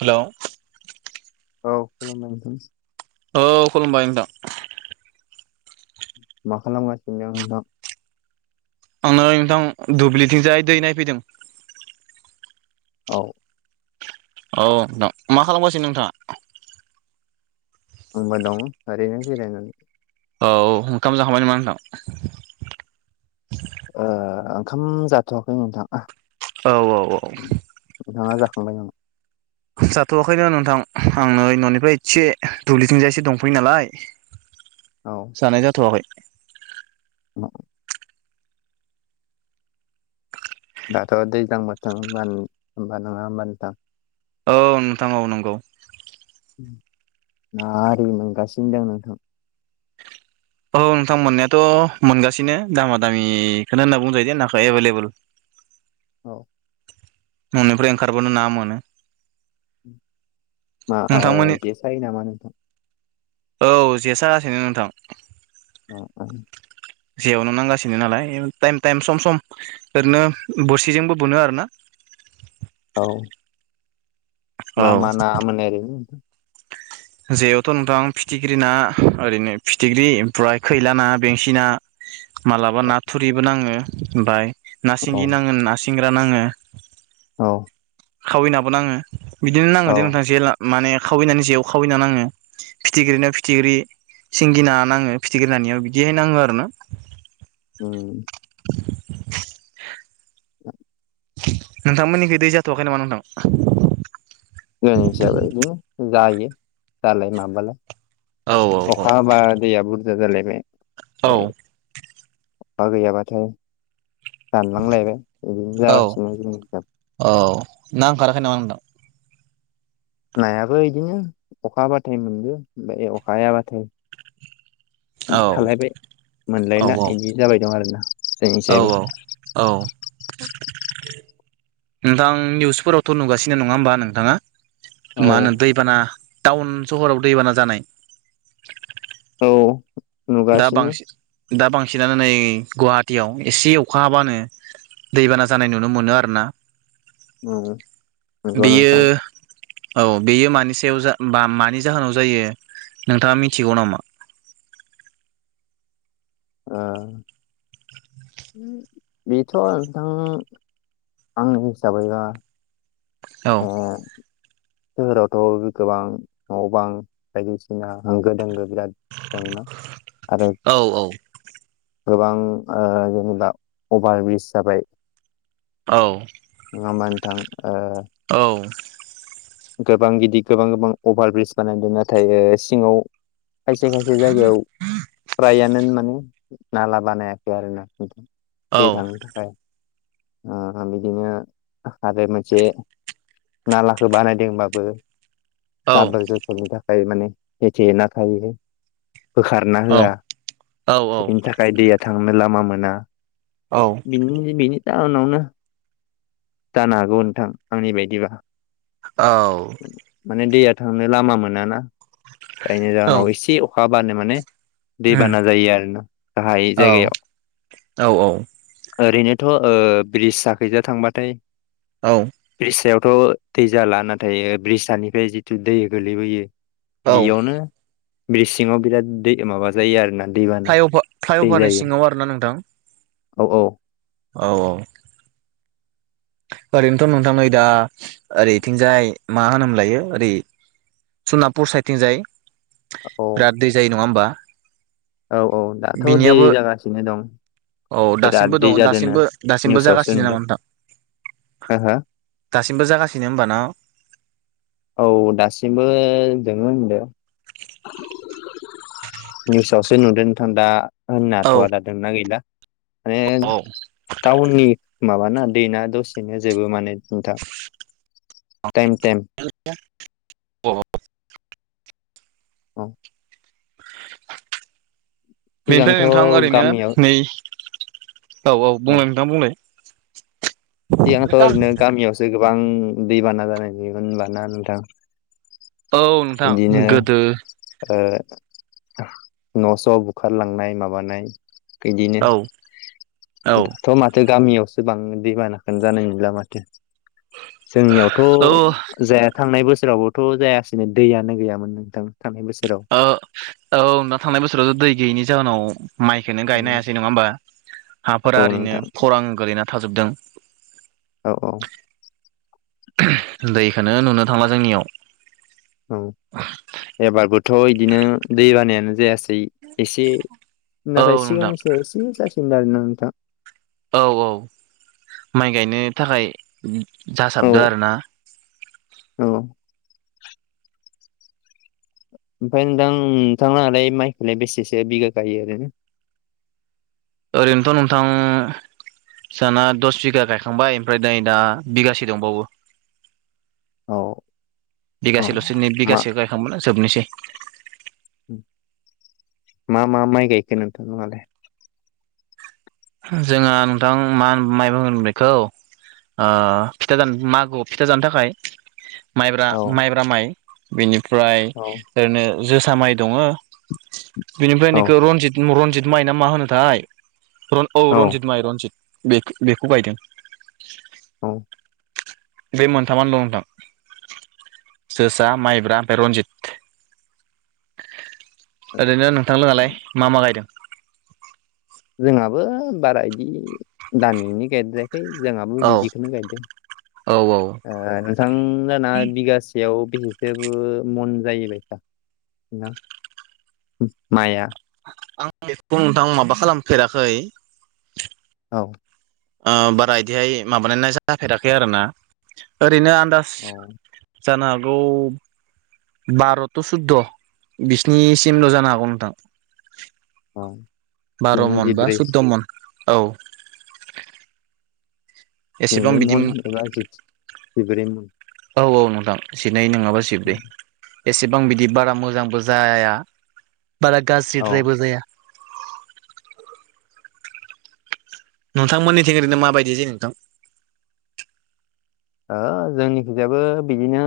Hello औ खुलुमबाय औ खुलुमबाय नोंथां मा खालामगासिनो दं नोंथां? आं नै नोंथां दुब्लिथिंजाय दै नायफैदों औ औ नोंथां मा खालामगासिनो नोंथाङा? होमबा दं ओरैनो जिरायनानै औ ओंखाम जाखांबाय नामा नोंथां? ओ ओंखाम जाथ'वाखै नोंथां। औ औ औ। नोंथाङा जाखांबाय नामा? जाथ'वाखैनो नोंथां आं नै न'निफ्राय एसे दुब्लिथिंजायसो दंफैयो नालाय औ जानाय जाथ'वाखै। [inaudible] दाथ' दैज्लां बोथों होमबा होमबा नङा होमबा नोंथां? औ नोंथां औ नोंगौ। ना आरि मोनगासिनो दों नोंथां। औ नोंथां मोननायाथ' मोनगासिनो दामा दामिखोनो होनना बुंजायो दे नाखो एभेलेबल औ न'निफ्राय ओंखारबोनो ना मोनो। मा नोंथांमोननि ओ जे सायो नामा नोंथां? औ जे सागासिनो नोंथां। आ आ जेयावनो नांगासिनो नालाय टाइम टाइम सम सम ओरैनो बोरसिजोंबो बोनो आरो ना। औ मा औ मा ना मोनो ओरैनो? जेयावथ' नोंथां फिथिख्रि ना ओरैनो फिथिख्रि ओमफ्राय खैला ना बेंसि ना मालाबा औ ना थुरिबो नाङो ओमफाय ना सिंगि नाङो ना सिंग्रा नाङो। औ खावैनाबो नाङो बिदिनो नाङो दे औ नोंथां जे माने खावैनानै जेआव खावै ना नाङो। फिथिख्रिनियाव फिथिख्रि सिंगि ना नाङो फिथिख्रि नानिया बिदिहाय नाङो आरो ना। उम। [inaudible] नोंथांमोननिखै दै जाथवाखै नामा नोंथां? जोंथि जायबो इदिनो जायो जालाय माबालाय। औ अखा हाबा दैया बुरजा जालायबाय आइ औ अखा गैयाबाथाय दानलांलायबाय इदिनो औ जागासिनो जोंनि [unintelligible] औ ना ओंखाराखै नामा नोंथां? नायाबो इदिनो अखा हाबाथाइ मोनदो ओनफाय अखा हाबाथाय औ थालायबाय औ मोनलायला इदि जाबाय दं आरोना। औ जोंनिसायबो औ औ। नोंथां निउसफोरावथ' नुगासिनो नङा होमबा नोंथाङा? औ मा होनो दैबाना टाउन सहराव दैबाना जानाय। औ दा नुगासिनो बांसि दा बांसिनानो नै गुवाहाटियाव एसे अखा हाबानो दैबाना जानाय नुनो मोनो आरो ना। औ नंगौ बियो नोंथां औ बेयो मानि सायाव जा बा मानि जाहोनाव जायो नोंथाङा मिनथिगौ नामा? आ बिथ' नोंथां आंनि हिसाबैबा औ ए सोहोरावथ' गोबां न' बां बायदिसिना होंगो दोंगो बिराद जोंना आरो। औ औ गोबां जेनेबा अभार ब्रिज जाबाय। औ। नङा होनबा नोंथां। औ गोबां गिदिर गोबां गोबां अभार ब्रिज बानायदों नाथाय सिङाव। खायसे खायसे जायगायाव फ्रायानो माने नाला बानायाखै आरो ना खथ औ दै थांनो थाखाय। बिदिनो आरो मोनसे नालाखौ बानायदों। जोंबाबो औ गाबोल जोथलनि थाखाय माने हेथेना थायो। बोखारना होआ औ बेनि थाखाय दैया थांनो लामा मोना। औ। बिनि उनावनो जानो हागौ नोंथां आंनि बायदिबा। औ माने दैया थांनो लामा मोनाना जायनि औ जाहोनाव एसे अखा बानो माने। उम दैबाना जायो आरोोना गाहाय औ जायगायाव। औ ओरैनोथ' ब्रिज साखैजों थांबाथाय औ। ब्रिज सायावथ' दै जाला नाथाय ब्रिज्सानिफ्राय जिथु दै गोलैबोयो। औ बेयावनो ब्रिसि सिङाव बिराद दै माबा। जायो आरोोना दैबाना फ्लाइअभार दै फ्लाइअभारनि जायो सिङाव आरोना नोंथां औ औ। औ औ। ओरैनोथ' नोंथां नै दा ओरैथिंजाय मा होनोम लायो ओरै। सनापुर साइडथिं जायो औ। दै जायो नङा होनोमबा औ औ दाथ' दै जागासिनो दं। औ बिराद दासिमबो दै दं जादोंनो दासिमबो दासिमबो निउसावसो जागासिनो नामा नुदों नोंथां। हो हो दासिमबो जागासिनो होनबा औ दासिमबो जोङो होनदों। निउसावसो नुदोंोंथां दा औ होननााथ' आ दादोंना गैला माने। औ टाउननि माबाना दैना दसेनो जोबो माने जोंथा। टाइम टाइम अ औ। बेनिफ्राय सिगांथ' नोंथां ओरैनो गामियाव नै औ औ बुंलाय नोंथां बुंलाय। सिगांथ' ओरैनो गामियावसो गोबां दैबाना जानायोनबाना नोंथां। औ नोंथां बिदिनो गोदो। न'स' बुखारलांनाय माबानाय। बिदिनो औ द औ थ' माथो गामियावसो बांनो दैमानाखोन जानाय नंला माथो। जोंनियावथ' ओ जाया थांनाय बोसोरावबोथ' जायै। दिदिनो दैयानो गैयामोन नोंथां थांनाय बोसोराव औ ना थांनाय बोसोरावथ' दै गैयैनि जाहोनाव। माइखोनो गायनो हायासै नङा होमबा औ हाफोरा ओरैनो नोंथां खरां गोलैना थाजोबदों। औ औ। दैखौोनो नुनो थाङा जोंनियाव। औ एबारबोथ' बिदिनो दै बानायानो जायासै। एसे औ नाथाय नोंथां सिगांसो एसे जासिगोन आरो ना नोंथां। औ औ माइ गायनो थाखाय औ जासाबदो आरो ना। औ। ओमफ्राय नोंथां नोंथाङालाय माइखौलाय बेसेसो बिगा गायो आरो ओरैनोथ' नोंथां। बिसाना दस बिगा गायखांबाय ओमफ्राय नै दा बिगासे दंबावो। औ। औ बिगासेल'सो मा बिगासे गायखांबोनो जोबनोसै मा मा माइ गायखो नोंथां मोनालाय? जोंहा नोंथां मा होन माइ बुंगोन बेखौ फिथा जानो मागोआव फिथा जानो थाखाय माइब्रा औ माइब्रा माइ बेनिफ्राय औ ओरैनो जोसा माइ दङ बिनिफ्राय औ बेखौ रनजित रनजित माइनाा मा होनोथाय औ रनजित माइ रनजित बे बेखौ बायदों। औ बे मोनथामानो दं नोंथां। जोसा माइब्रा ओमफ्राय रनजित ओरैनो नोंथां लोङालाय मा मा गायदों? जोंहाबो बारा इदि दामिनि गाइेर जाय जोंहाबो औ बिदिखौनो गायदों। औ औ नोंथां जाना बिगासेयाव बेसेसोबो मन जायोबाय सा माया आं बेखौ नोंथां माबा खालामफेराखै औ। बारा बिदिहाय माबानायनाय जाफेराखै आरो ना ओरैनो आ औ। जानो हागौ बार'थ' सुद' बिसिनिसिमल' जानो हागौ नोंथां। औ। बार' दिनै मन बा जिब्रै सुदद' मन औ। एसेबां दिनि बिदि मन एबा जि बिब्रै मन औ औ नोंथां जिनै नङाबा सिब्रै एसेबां बिदि बारा मोजांबो जाया बारा औ गाज्रिद्रायबो जाया। नोंथांमोननिथि ओरैनो माबायदि जायो नोंथां? ओ जोंनि खिजायबो बिदिनो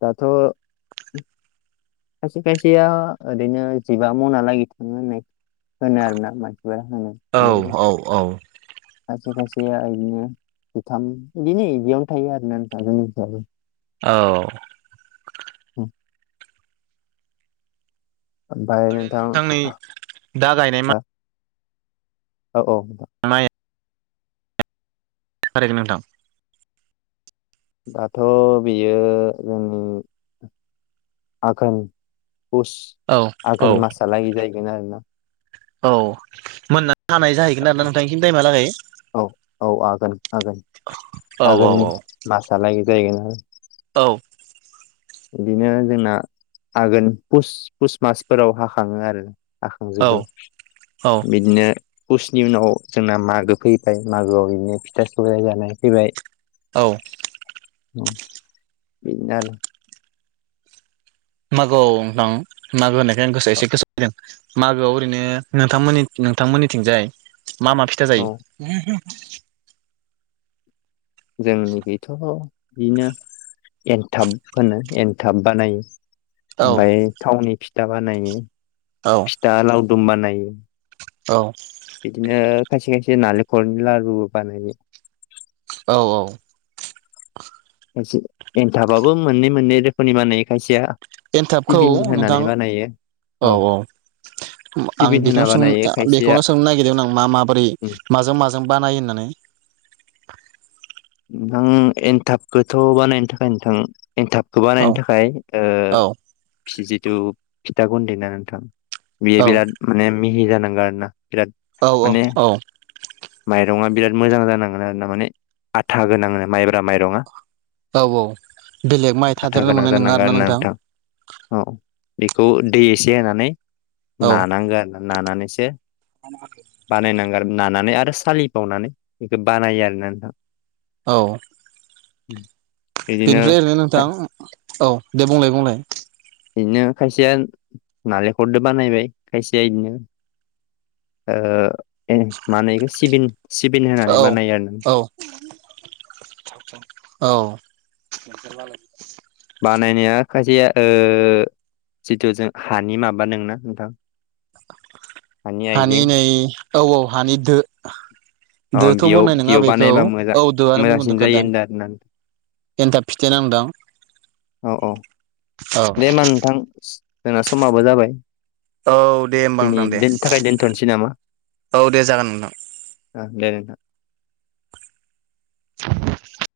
दाथ' खायसे खायसेया ओरैनो जिबा मनालागै थाङो होननाय होन आरो न मानसिब होन औ औ औ। खायसे खायसेया बिदिनो जुथाम बिदिनोयावनो थायो आरोना नोंथां जोंनिफ्रायबो औ। ओमफ्राय ओरैनो नोंथां नोंथांनि दा गायनाय मा औ औ। म [unintelligible] फरायगोन नोंथां। दाथ' बेयो जोंनि आघोन पस औ औ आघोन मासहालागै जाहैगोन आरोना। औ मोननो हानाय जाहैगोन आरो ना नोंथांनिसिनि टाइमहालागै। औ औ आगोन आगोन औ आघोन औ मासलागै जाहैगोन आरो। औ। बिदिनो जोंना आघोन पुस मासफोराव हाखाङो आरो औ जाखांजोबो औ बिदिनो पुसनि उनाव जोंना मागो फैबाय मागोआव बिदिनो फिथा सौराय जानानै फैबाय औ बिदिनो आरो मागोआव नोंथां मागो होननायखाय आं गोसो एसे गोसोआव फैदों मागोआव ओरैनो नोंथांमोननि नोंथांमोननिथिंजाय मा मा फिथा औ जायो जोंनिखैथ बिदिनो एनथाब होनो एनथाब बानायो औ ओमफ्राय थावनि फिथा बानायो औ फिथा लावदुम बानायो औ बिदिनो खायसे खायसे नालेंखलनि लारु बानायो औ औ खायसे एन्थाबाबो मोननै मोननै रोखोमनि बानायो खायसेया एन्थाबखौ सिबिन होनानै नोंथां बानायो औ औ आं सिबिन होना बेखौनो सों बानायो खायसेया बेखौनो सोंनो नागिरदोंमोन आं मा माबोरै उम माजों माजों बानायो होननानै नोंथां एन्थाबखौथ बानायनो थाखाय नोंथां एन्थाबखौ औ बानायनो थाखाय औ ओ जिथु फिथा गनन्दै ना नोंथां औ बियो बिराद माने मिहि जानांगो आरोना बिराद औ औ माने औ माइरङा बिराद मोजां जानांगोन आरोना माने आथा गोनां माइब्रा माइरङा औ औ बेलेग माइ आथा थादेरनो गोनां मोननाय नङा जानांगौ आरो आरोना ना नोंथां औ बेखौ दै एसे होनानै औ नानांगो आरो नानानैसो [unintelligible] बानायनांगो आरो नानानै आरो सालिबावनानै बेखौ बानायो आरोना नोंथां औ उम बेनिफ्राय ओरैनो नोंथां औ दे बुंलाय बुंलाय इदिनो खायसेया नालेंखरदो बानायबाय खायसेया इदिनो ओ ए मा होनो इखो सिबिन सिबिन हो औ औ औ बानायनाया खायसे ओ जिथु जों हानि माबा दोंना नोंथां हानि नै औ औ हानि दो अ दोथ बेयाव बुंनाय नङा बेयाव बेखौ बानायबा मोजां औ दोआनो मोजांसिन जायो बुंगोनखोदां होनदों आरोना नोंथां। एन्थाब फिथायाना नोंथां औ औ दे होमबा नोंथां जोंना समाबो जाबाय औ दे होमबा दिनै नोंथां दे दोनैनि थाखाय दोन्थनोसै नामा औ दे जागोन नोंथां ओ दे नोंथां [inaudible]